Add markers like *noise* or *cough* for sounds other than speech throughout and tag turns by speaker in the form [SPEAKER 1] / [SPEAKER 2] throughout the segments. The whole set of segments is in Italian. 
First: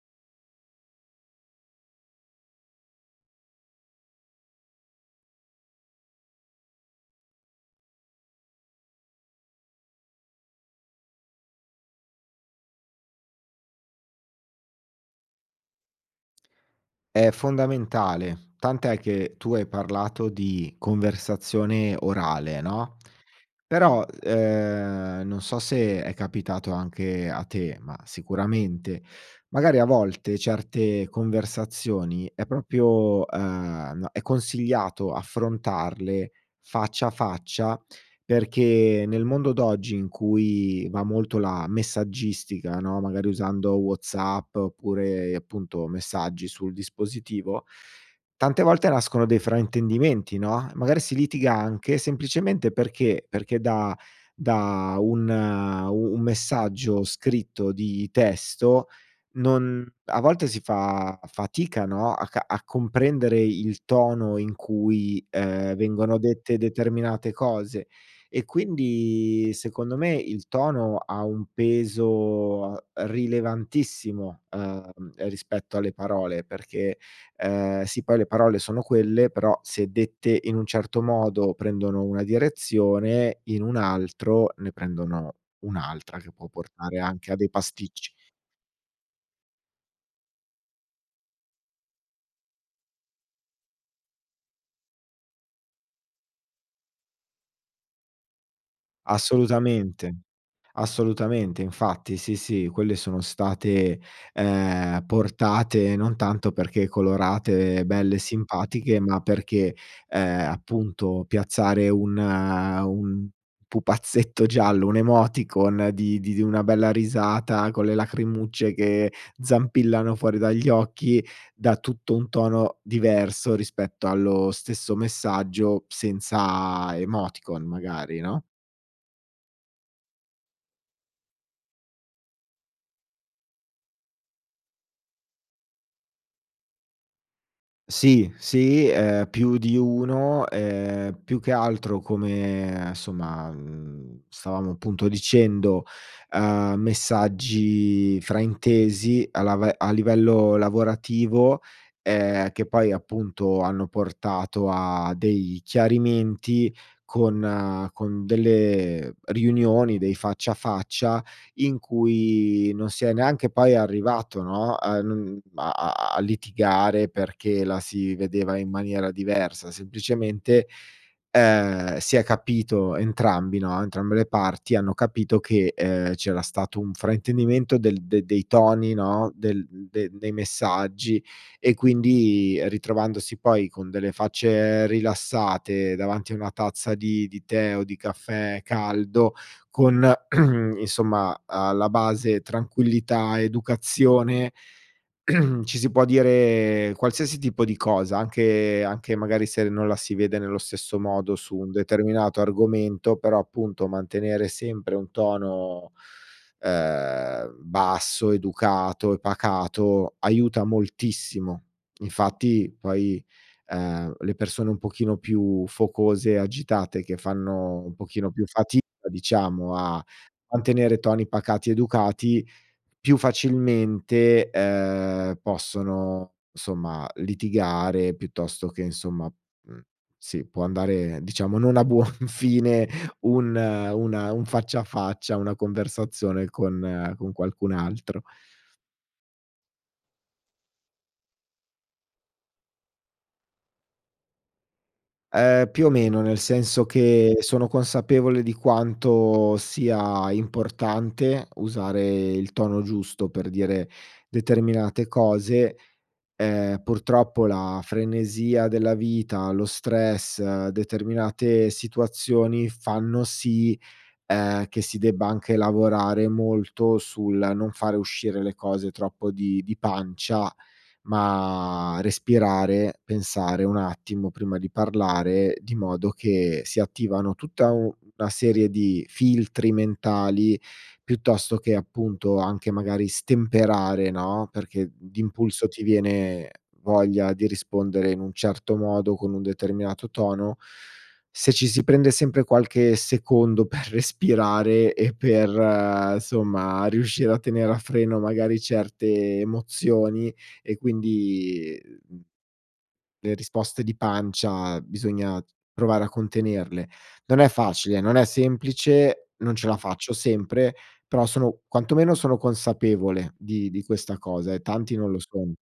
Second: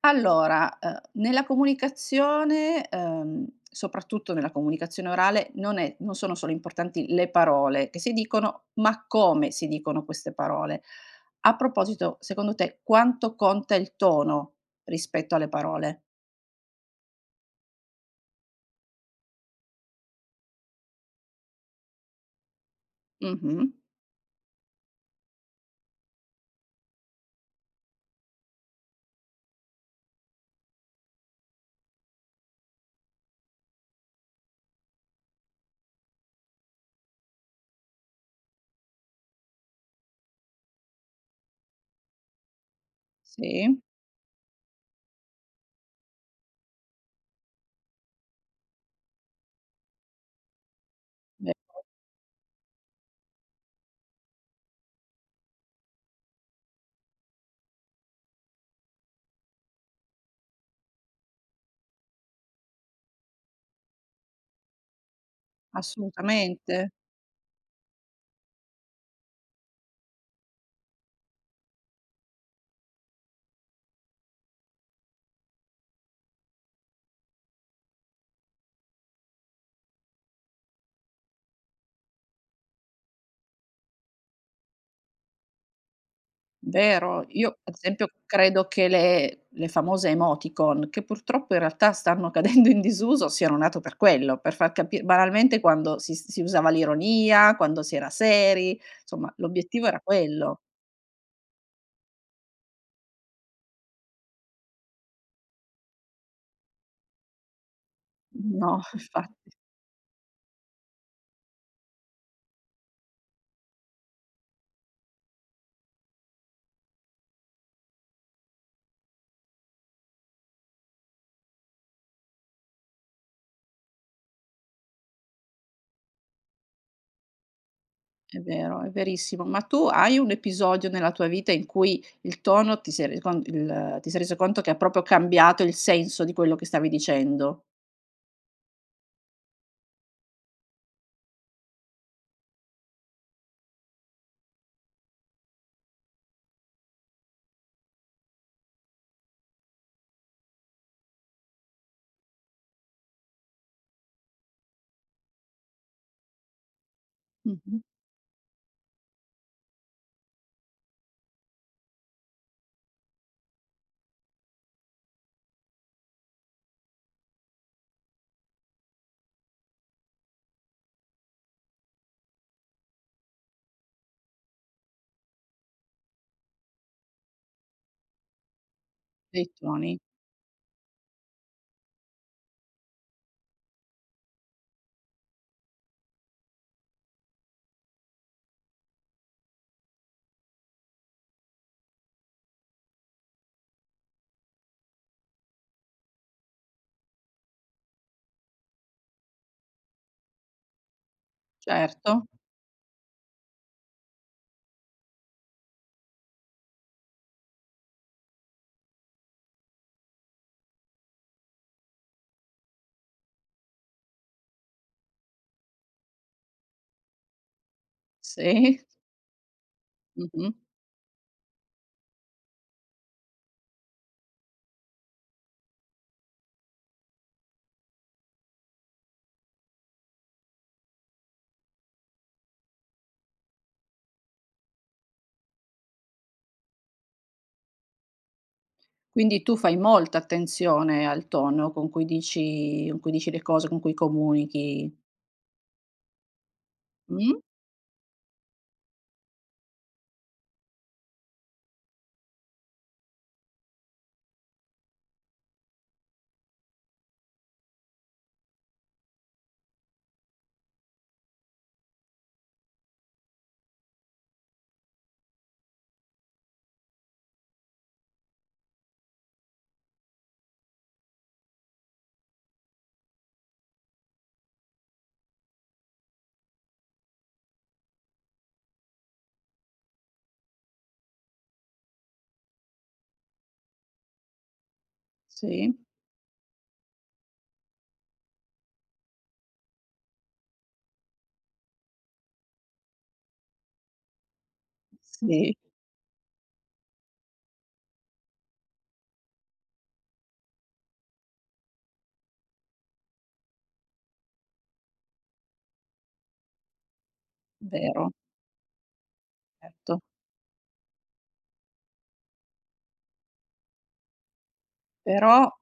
[SPEAKER 1] Allora, ehm, nella comunicazione, ehm, soprattutto nella comunicazione orale non è non sono solo importanti le parole che si dicono ma come si dicono queste parole. A proposito secondo te, quanto conta il tono rispetto alle parole?
[SPEAKER 2] È fondamentale, tant'è che, tu hai parlato di conversazione orale, no,
[SPEAKER 1] Mh-mh.
[SPEAKER 2] però, ehm, non so se è capitato anche a te, ma sicuramente, magari a volte, certe conversazioni è proprio, ehm, n è consigliato affrontarle faccia a faccia perché, nel mondo d'oggi in cui va molto la messaggistica, no, magari usando
[SPEAKER 1] Sì.
[SPEAKER 2] WhatsApp oppure appunto, messaggi sul dispositivo, tante volte nascono dei fraintendimenti, no, e magari si litiga
[SPEAKER 1] Vero.
[SPEAKER 2] anche semplicemente perché? Perché da da un u un messaggio scritto di testo non a volte si fa fatica, no, a ca a comprendere il tono in cui, ehm, vengono dette
[SPEAKER 1] Assolutamente.
[SPEAKER 2] determinate cose e quindi secondo me, il tono ha un peso, ehm, rilevantissimo, ehm, rispetto alle parole perché, ehm sì poi le parole sono quelle però, se dette in un certo modo prendono una direzione, in un altro ne prendono un'altra che può portare
[SPEAKER 1] Vero.
[SPEAKER 2] anche a dei
[SPEAKER 1] Io ad esempio,
[SPEAKER 2] pasticci.
[SPEAKER 1] credo che le le famose emoticon, che purtroppo in realtà stanno cadendo in disuso, siano nate per quello, per far capi banalmente quando si si usava l'ironia, quando si era seri somma l'obiettivo era
[SPEAKER 2] Assolutamente,
[SPEAKER 1] quello.
[SPEAKER 2] assolutamente, infatti, sì, sì, quelle sono state, ehm, portate non tanto perché colorate belle e
[SPEAKER 1] No
[SPEAKER 2] simpatiche,
[SPEAKER 1] *chuckles*
[SPEAKER 2] ma
[SPEAKER 1] infatti.
[SPEAKER 2] perché, ehm, appunto piazzare un un pupazzetto giallo, un'emoticon di di di una bella risata con le lacrimucce che zampillano fuori dagli occhi, dà tutto un tono diverso rispetto allo stesso messaggio senza emoticon magari,
[SPEAKER 1] È
[SPEAKER 2] no?
[SPEAKER 1] vero, è verissimo. Ma tu hai un episodio nella tua vita in cui il tono ti sei reso con il ti sei reso conto che ha proprio cambiato il senso di quello che stavi dicendo?
[SPEAKER 2] Sì, sì, ehm, più di uno, ehm, più che altro come somma, mhmm, stavamo appunto dicendo, uhm, messaggi fraintesi a lave a livello lavorativo, ehm, che poi appunto hanno portato a dei chiarimenti
[SPEAKER 1] Mh-mh.
[SPEAKER 2] con con delle riunioni, dei faccia a faccia in cui non si è neanche poi arrivato, no, a non a a a litigare perché la si vedeva in maniera diversa; semplicemente, ehm, si è capito entrambi, no, entrambe le parti, hanno capito che, ehm, c'era stato un fraintendimento del dei dei toni, no,
[SPEAKER 1] Dei
[SPEAKER 2] del
[SPEAKER 1] toni.
[SPEAKER 2] dei dei messaggi e quindi ritrovandosi poi con delle facce rilassate, davanti a una tazza di di the o di caffè caldo, con *clears throat* insomma alla base tranquillità, educazione, *clears throat* ci si può dire qualsiasi tipo di cosa, anche anche magari se non la si vede nello stesso modo su un
[SPEAKER 1] Certo.
[SPEAKER 2] determinato argomento, però appunto, mantenere sempre un tono, ehm, basso, educato e pacato, aiuta moltissimo. Infatti poi, ehm, le persone un pochino più focose, agitate che fanno un pochino più fatica
[SPEAKER 1] Sì.
[SPEAKER 2] diciamo a
[SPEAKER 1] Mh-mh.
[SPEAKER 2] mantenere toni pacati, educati, più facilmente, ehm, possono insomma litigare piuttosto che insomma mhmm, sì, può andare diciamo, non a buon fine un una un faccia a faccia, una conversazione con con qualcun altro.
[SPEAKER 1] Quindi tu fai molta attenzione al tono con cui dici con cui dici le cose, con cui comunichi?
[SPEAKER 2] Ehm, più o meno, nel senso che
[SPEAKER 1] Mh.
[SPEAKER 2] sono consapevole di quanto sia importante usare il tono giusto per dire determinate cose. Ehm, purtroppo la frenesia della vita, lo stress, determinate situazioni fanno sì, ehm, che si debba anche lavorare molto sul non fare uscire le cose troppo di di pancia, ma respirare, pensare un attimo prima di parlare, di modo che si attivano tutta u una serie di filtri mentali, piuttosto che appunto, anche magari stemperare, no, perché d'impulso
[SPEAKER 1] Sì.
[SPEAKER 2] ti viene voglia di rispondere in un certo modo, con un determinato tono se ci si prende sempre qualche secondo per respirare e
[SPEAKER 1] Sì.
[SPEAKER 2] per somma riuscire a tenere a freno magari certe emozioni e quindi, uhm le risposte di pancia bisogna t provare a contenerle. Non è facile,
[SPEAKER 1] Vero.
[SPEAKER 2] non è semplice, non ce la
[SPEAKER 1] Certo.
[SPEAKER 2] faccio sempre, però sono quantomeno sono consapevole di di questa cosa e tanti non lo
[SPEAKER 1] Però,
[SPEAKER 2] sono.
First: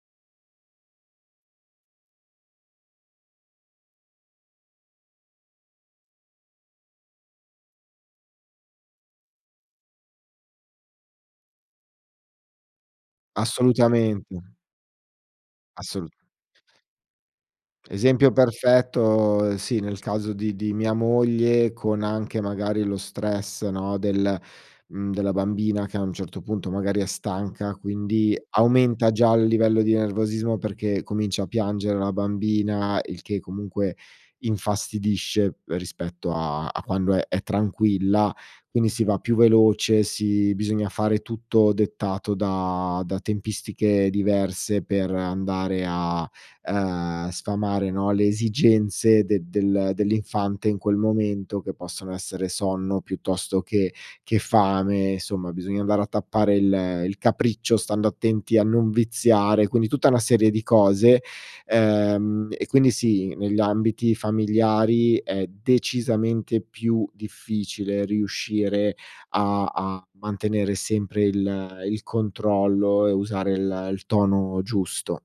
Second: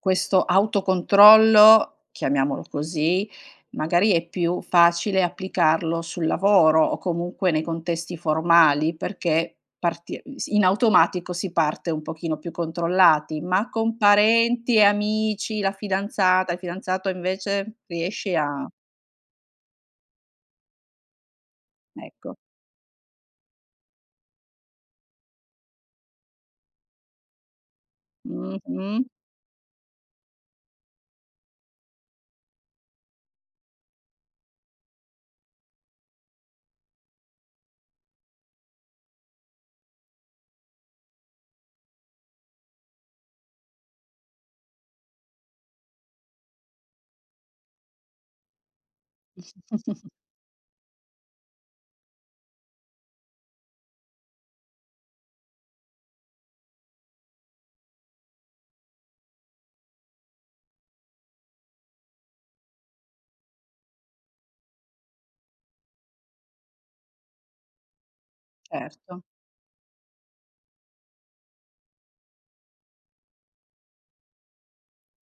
[SPEAKER 1] questo autocontrollo, chiamiamolo così, magari è più facile applicarlo sul lavoro o comunque nei contesti formali perché parti ehm, si in automatico si parte un pochino più controllati, ma con
[SPEAKER 2] Assolutamente.
[SPEAKER 1] parenti e amici, la
[SPEAKER 2] Assolu
[SPEAKER 1] fidanzata, il fidanzato invece?
[SPEAKER 2] esempio
[SPEAKER 1] Riesci a
[SPEAKER 2] perfetto, ehm, sì, nel caso di di mia moglie con
[SPEAKER 1] Ecco.
[SPEAKER 2] anche magari lo stress, no, del, mhmm, della bambina che a un certo punto magari è stanca quindi,
[SPEAKER 1] Mh-mh.
[SPEAKER 2] aumenta già il livello di nervosismo perché comincia a piangere la bambina, il che comunque infastidisce p rispetto a a quando è è tranquilla, quindi si va più veloce, si bisogna fare tutto dettato da da tempistiche diverse per andare a, uhm, sfamare, no, le esigenze de del
[SPEAKER 1] *chuckles*
[SPEAKER 2] dell'infante in quel momento, che possono essere sonno, piuttosto che che fame somma, bisogna andare a tappare il il capriccio, stando attenti a non viziare. Quindi tutta una serie di cose, ehm, e quindi sì, negli ambiti familiari è decisamente più difficile riuscire
[SPEAKER 1] Certo.
[SPEAKER 2] a a mantenere sempre il il controllo e usare il il tono giusto.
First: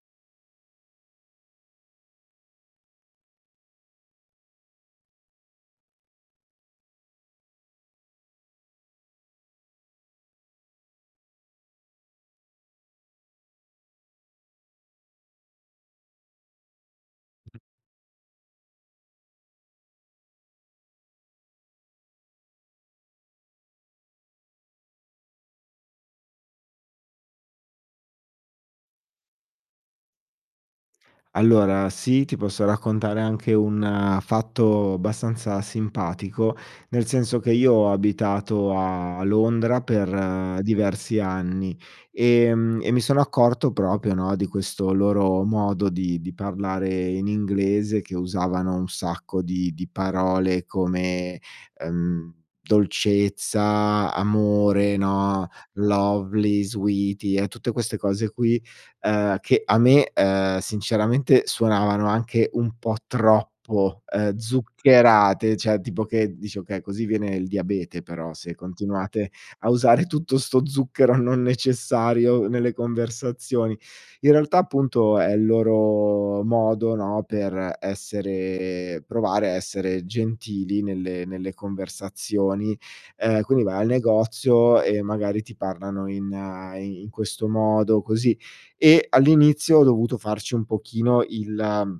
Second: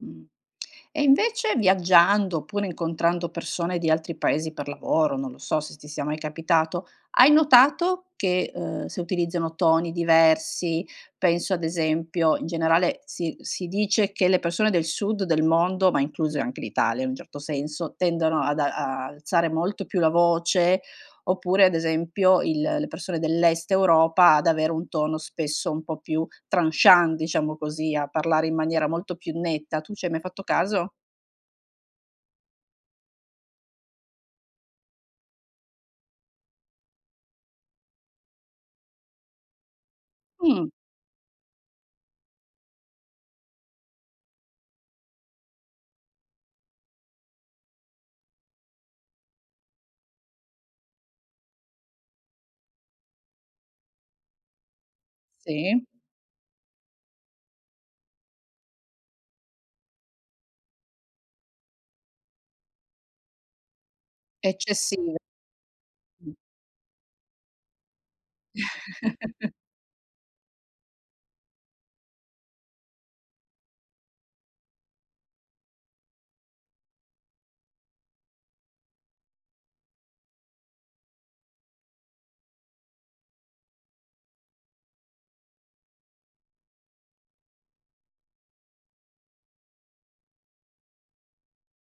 [SPEAKER 1] Mh. E invece viaggiando oppure incontrando persone di altri paesi per lavoro, non lo so se ti sia mai capitato, hai notato che, uhm, se utilizzano toni diversi, penso ad esempio in generale si si dice che le persone del sud del mondo, ma incluse anche l'Italia in un certo senso, tendono ad a-a alzare molto più la voce, oppure ad esempio il le persone dell'est Europa ad avere un tono spesso un po' più tranchant, diciamo così, a parlare in maniera molto più netta, tu ci hai mai fatto caso?
[SPEAKER 2] Allora sì, ti posso raccontare anche un fatto bastanza simpatico, nel senso che io ho abitato a Londra per
[SPEAKER 1] Mh.
[SPEAKER 2] diversi anni, ehm, e mi sono accorto proprio, no, di questo loro modo di di parlare in inglese che usavano un sacco di di parole come, ehm: dolcezza, amore, no,
[SPEAKER 1] Sì.
[SPEAKER 2] lovely, sweety e tutte queste cose qui, ehm, che a me, ehm, sinceramente suonavano anche un po' troppo, ehm,
[SPEAKER 1] Eccessivo.
[SPEAKER 2] zuccherate, cioè tipo che dici: "Okay così viene il diabete però se continuate
[SPEAKER 1] *chuckles*
[SPEAKER 2] a usare tutto sto zucchero non necessario nelle conversazioni". In realtà appunto, è il loro modo, no, per essere provare a essere gentili nelle nelle conversazioni, ehm, quindi vai al negozio e magari ti parlano in i in questo modo così. E all'inizio ho dovuto farci un pochino il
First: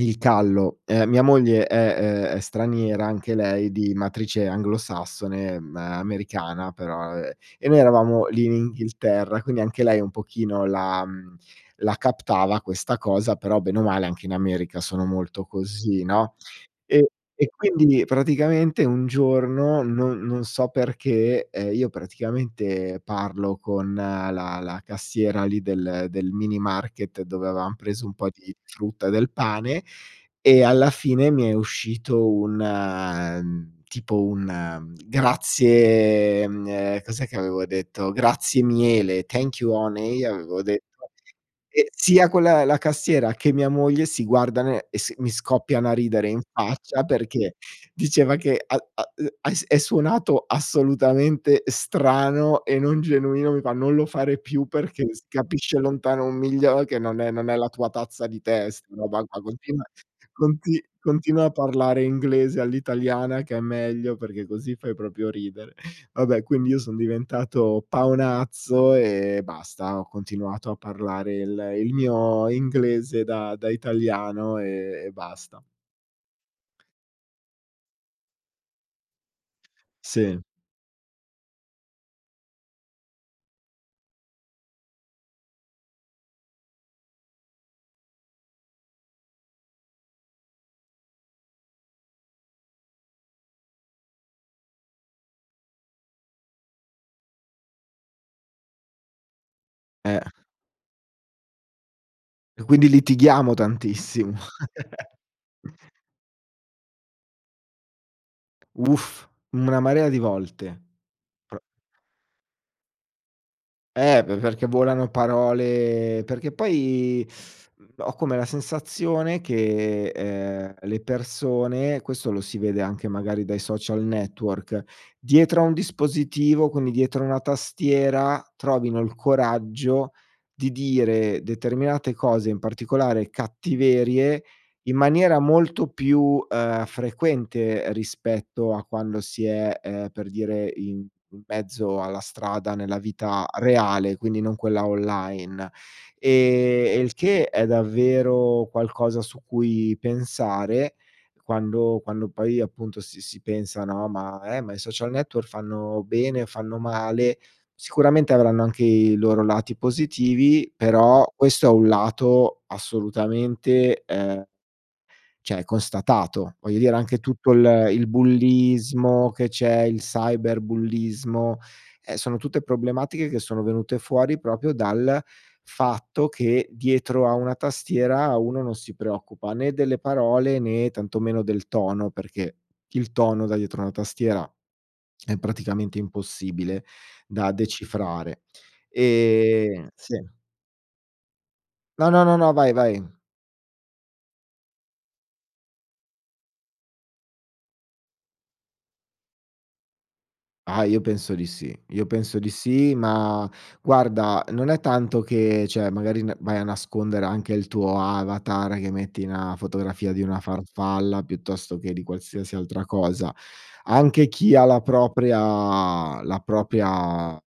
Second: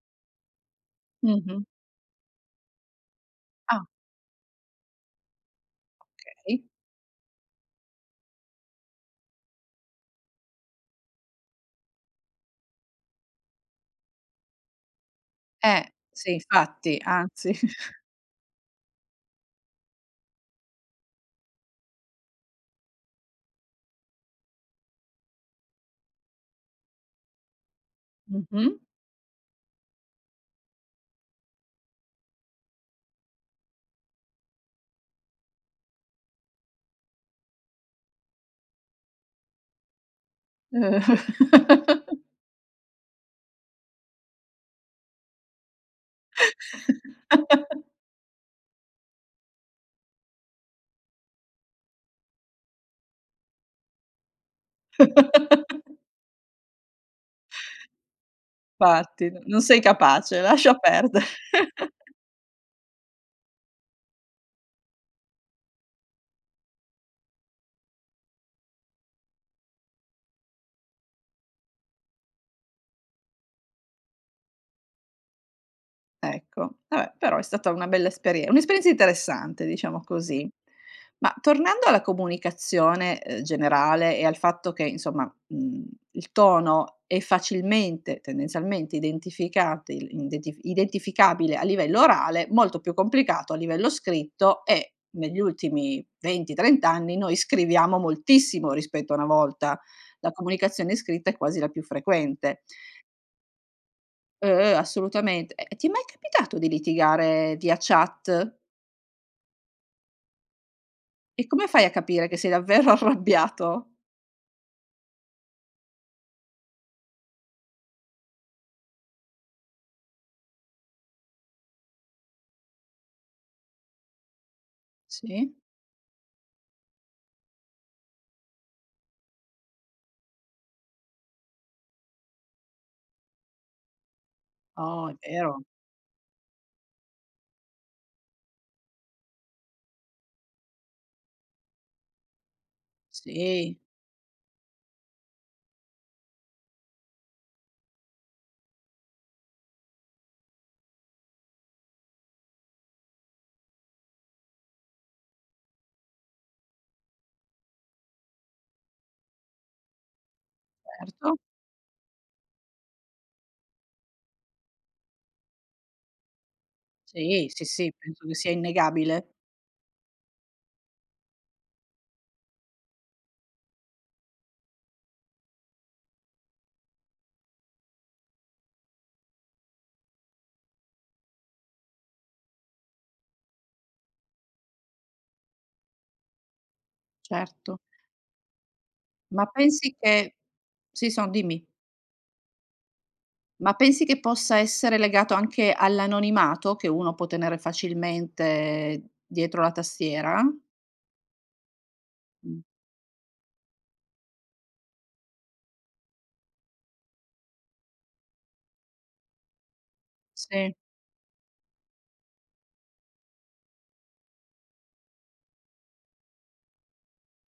[SPEAKER 2] il callo. Ehm, mia
[SPEAKER 1] Mh-mh.
[SPEAKER 2] moglie è, ehm, è straniera anche lei
[SPEAKER 1] Ah.
[SPEAKER 2] di matrice anglosassone, ehm,
[SPEAKER 1] Okay.
[SPEAKER 2] americana però, ehm, e noi eravamo lì in Inghilterra quindi, anche lei un pochino la mhmm, la captava questa cosa però, bene o male anche in America sono molto
[SPEAKER 1] Eh,
[SPEAKER 2] così,
[SPEAKER 1] sì
[SPEAKER 2] no,
[SPEAKER 1] infatti
[SPEAKER 2] e e
[SPEAKER 1] anzi.
[SPEAKER 2] quindi
[SPEAKER 1] *chuckles*
[SPEAKER 2] nie praticamente un giorno, non non so perché, ehm, io praticamente, parlo con la la cassiera lì del del minimarket dove avevam preso un po' di
[SPEAKER 1] Mh-mh.
[SPEAKER 2] frutta e del pane, e alla fine mi è uscito un, ehm, tipo un grazie, ehm, cos'è che avevo detto? "Grazie miele, "thank you honey" avevo detto, e
[SPEAKER 1] *chuckles*
[SPEAKER 2] sia quella la cassiera che mia moglie si guardano e si e mi scoppiano a ridere in faccia perché
[SPEAKER 1] *chuckles*
[SPEAKER 2] diceva che a a e e è suonato assolutamente strano e non genuino, mi fa: "Non lo fare più perché si capisce
[SPEAKER 1] *chuckles*
[SPEAKER 2] lontano un miglio che non è non è la tua tazza di tè sta roba
[SPEAKER 1] Fatti,
[SPEAKER 2] qua,
[SPEAKER 1] n non sei
[SPEAKER 2] continua
[SPEAKER 1] capace, lascia
[SPEAKER 2] conti
[SPEAKER 1] perdere.
[SPEAKER 2] continua a parlare
[SPEAKER 1] *chuckles*
[SPEAKER 2] inglese all'italiana, che è meglio, perché così fai proprio ridere". Vabbè quindi io son diventato paonazzo e basta, ho continuato a parlare il il mio inglese da da italiano e e basta.
[SPEAKER 1] Ecco, vabbè però è stata una bella esperie un'esperienza interessante diciamo
[SPEAKER 2] Sì.
[SPEAKER 1] così. Ma tornando alla comunicazione, uhm, generale e al fatto che insomma, mhmm, il tono è facilmente, tendenzialmente identificati indetifi identificabile a livello orale, molto più complicato a livello scritto e negli ultimi 20- 30 anni noi scriviamo moltissimo rispetto a una volta.
[SPEAKER 2] Eh.
[SPEAKER 1] La comunicazione scritta è quasi la più frequente.
[SPEAKER 2] E quindi litighiamo tantissimo.
[SPEAKER 1] Uhm, uhm,
[SPEAKER 2] *chuckles*
[SPEAKER 1] assolutamente! Eh, ti è mai capitato di litigare via chat?
[SPEAKER 2] Uff, una marea di volte.
[SPEAKER 1] E
[SPEAKER 2] Pro
[SPEAKER 1] come fai a capire che sei davvero arrabbiato?
[SPEAKER 2] Ehm, pe perché volano parole perché poi *sucks teeth* mhmm, ho come la sensazione che, ehm, le persone questo lo si vede anche magari dai social network,
[SPEAKER 1] Sì.
[SPEAKER 2] dietro a un dispositivo, quindi dietro a una tastiera trovino il coraggio di dire determinate cose, in particolare cattiverie, in
[SPEAKER 1] Oh, è
[SPEAKER 2] maniera
[SPEAKER 1] vero.
[SPEAKER 2] molto più, ehm, frequente rispetto a quando si è, ehm, per dire in in mezzo alla strada nella vita
[SPEAKER 1] Sì.
[SPEAKER 2] reale, quindi non quella online, e e il che è davvero qualcosa su cui pensare quando quando poi appunto, si si pensa, no, ma ehm, ma i social network fanno bene, fanno male, sicuramente avranno anche i loro lati positivi, però
[SPEAKER 1] Certo.
[SPEAKER 2] questo è un lato assolutamente, ehm cioè constatato. Voglio dire anche
[SPEAKER 1] Sì,
[SPEAKER 2] tutto
[SPEAKER 1] sì,
[SPEAKER 2] il
[SPEAKER 1] sì,
[SPEAKER 2] il
[SPEAKER 1] penso che sia
[SPEAKER 2] bullismo
[SPEAKER 1] innegabile.
[SPEAKER 2] che c'è, il cyberbullismo, ehm, sono tutte problematiche che sono venute fuori proprio dal fatto che dietro a una tastiera uno non si preoccupa né delle parole, né tantomeno del tono, perché il tono da dietro a una tastiera è praticamente impossibile da
[SPEAKER 1] Certo.
[SPEAKER 2] decifrare.
[SPEAKER 1] Ma
[SPEAKER 2] Ehm,
[SPEAKER 1] pensi
[SPEAKER 2] sì.
[SPEAKER 1] che si son dimmi.
[SPEAKER 2] No, no, no, no, vai, vai.
[SPEAKER 1] Ma pensi che possa essere legato anche all'anonimato che uno può tenere facilmente dietro la tastiera?
[SPEAKER 2] Ah, io penso di sì. Io penso di
[SPEAKER 1] Mh.
[SPEAKER 2] sì ma, guarda non è tanto che, cioè magari n vai a nascondere anche il tuo avatar, che metti na fotografia di una
[SPEAKER 1] Sì.
[SPEAKER 2] farfalla piuttosto che di qualsiasi altra cosa. Anche chi ha la propria la propria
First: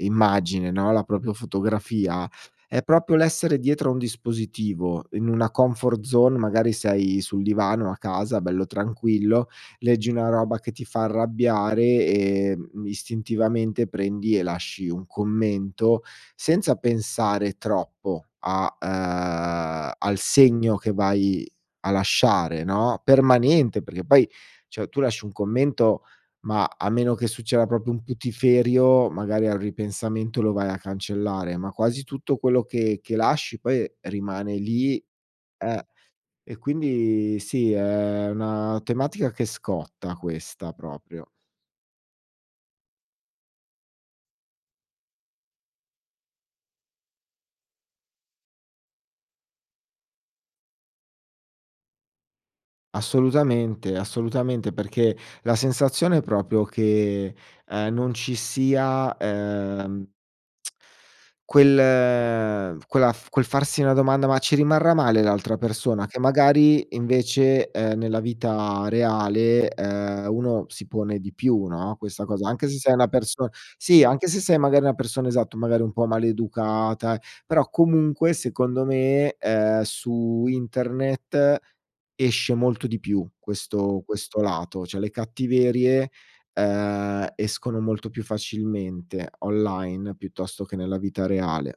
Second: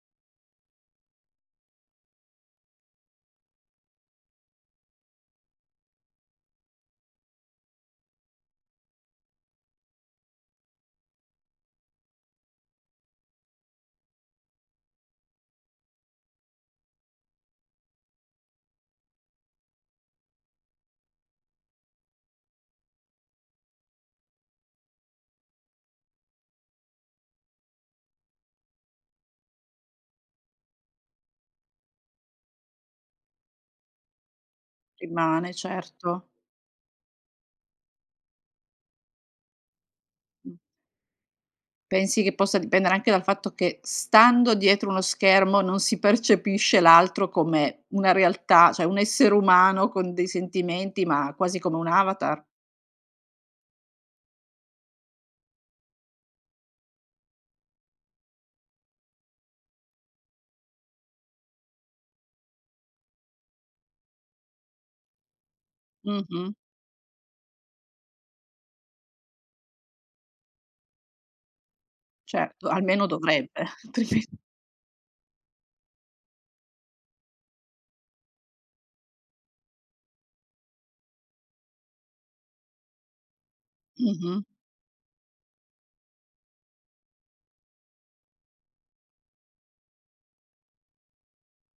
[SPEAKER 2] immagine, no, la propria fotografia, è proprio l'essere dietro a un dispositivo, in una comfort zone, magari sei sul divano a casa bello tranquillo, leggi una roba che ti fa arrabbiare e, mhmm, istintivamente prendi e lasci un commento, senza pensare troppo a, ehm, al segno che vai a lasciare, no, permanente, perché poi cioè tu lasci un commento ma a meno che succeda proprio un putiferio, magari al ripensamento lo vai a cancellare, ma quasi tutto quello che che lasci poi rimane lì
[SPEAKER 1] Rimane,
[SPEAKER 2] ehm,
[SPEAKER 1] certo.
[SPEAKER 2] e quindi sì, è una tematica che scotta
[SPEAKER 1] Mh.
[SPEAKER 2] questa proprio.
[SPEAKER 1] Pensi che possa dipendere anche dal fatto che stando dietro uno schermo non si percepisce l'altro come una realtà, cioè un essere umano con dei sentimenti ma quasi come un avatar?
[SPEAKER 2] Assolutamente. Assolutamente. Perché, la sensazione è proprio che, ehm, non ci sia, ehm *clicks tongue* quel quella quel farsi una domanda: "Ma ci rimarrà male l'altra persona?". Che
[SPEAKER 1] Mh-mh.
[SPEAKER 2] magari invece, ehm, nella vita reale, ehm, uno si pone di più, no, questa cosa anche
[SPEAKER 1] Certo,
[SPEAKER 2] se sei
[SPEAKER 1] almeno
[SPEAKER 2] una person
[SPEAKER 1] dovrebbe,
[SPEAKER 2] sì
[SPEAKER 1] altrimen
[SPEAKER 2] anche
[SPEAKER 1] *chuckles*
[SPEAKER 2] se sei magari una persona esatto, magari un po' maleducata, eh però comunque secondo me, ehm, su internet esce molto di più questo questo
[SPEAKER 1] Mh-mh.
[SPEAKER 2] lato, cioè le cattiverie, ehm, escono molto più facilmente online piuttosto che nella vita reale.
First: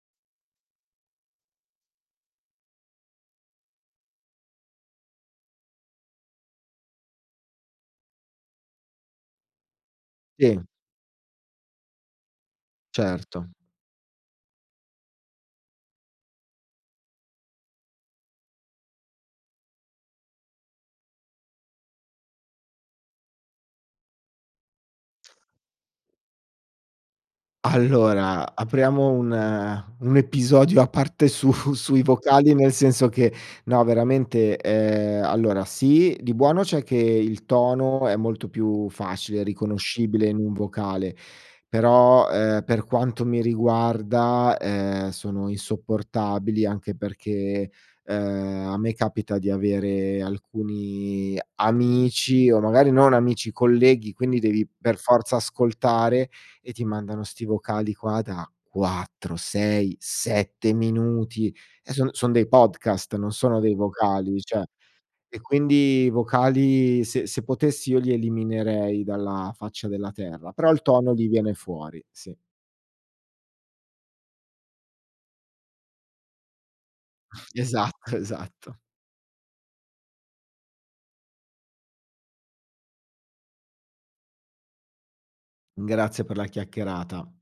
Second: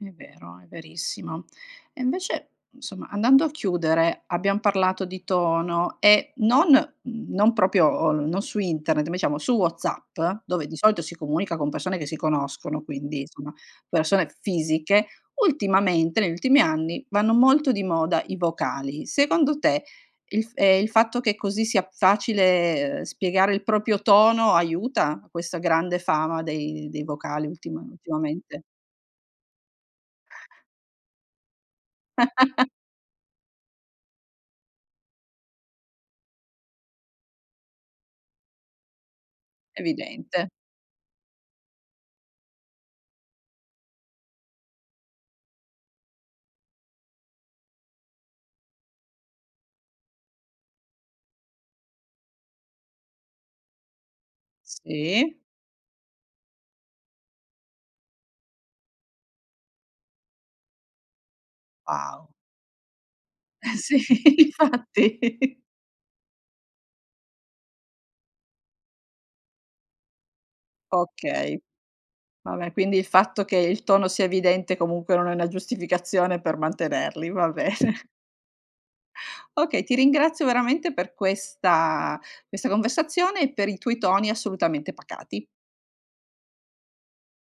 [SPEAKER 1] È vero, è verissimo. E invece insomma andando a chiudere abbiam parlato di tono e non, mhmm, non proprio o non su internet, ma diciamo su Whatsapp,
[SPEAKER 2] Sì.
[SPEAKER 1] dove di solito si comunica con persone che si conoscono quindi,
[SPEAKER 2] Certo.
[SPEAKER 1] insomma persone fisiche, ultimamente negli ultimi anni vanno molto di moda i vocali. Secondo te, il f ehm, il fatto che così sia facile, uhm, spiegare il proprio tono aiuta questa grande fama dei dei vocali ultima
[SPEAKER 2] Allora,
[SPEAKER 1] ultimamente?
[SPEAKER 2] apriamo un un episodio a parte su sui vocali
[SPEAKER 1] *laughs*
[SPEAKER 2] nel senso che, no veramente, ehm, allora sì di buono c'è che il tono è molto più facile, riconoscibile in
[SPEAKER 1] Evidente.
[SPEAKER 2] un vocale. Però, ehm, per quanto mi riguarda, ehm, sono insopportabili, anche perché, ehm, a me capita di avere alcuni amici o magari non amici, colleghi, quindi devi per forza
[SPEAKER 1] Sì.
[SPEAKER 2] ascoltare e ti mandano sti vocali qua da 4- 6- 7 minuti e son son
[SPEAKER 1] Wow.
[SPEAKER 2] dei podcast, non sono dei
[SPEAKER 1] Sì
[SPEAKER 2] vocali, cioè. E
[SPEAKER 1] infatti.
[SPEAKER 2] quindi vocali se se potessi io li eliminerei dalla faccia della terra, però il tono lì viene
[SPEAKER 1] Okay.
[SPEAKER 2] fuori, sì.
[SPEAKER 1] Vabbè, quindi il fatto che il tono sia evidente comunque non è una giustificazione per mantenerli, va
[SPEAKER 2] *chuckles*
[SPEAKER 1] bene. *chuckles*
[SPEAKER 2] Esatto, esatto.
[SPEAKER 1] Okay ti ringrazio veramente per questa questa conversazione, e per i tuoi toni assolutamente pacati.
[SPEAKER 2] Grazie per la chiacchierata.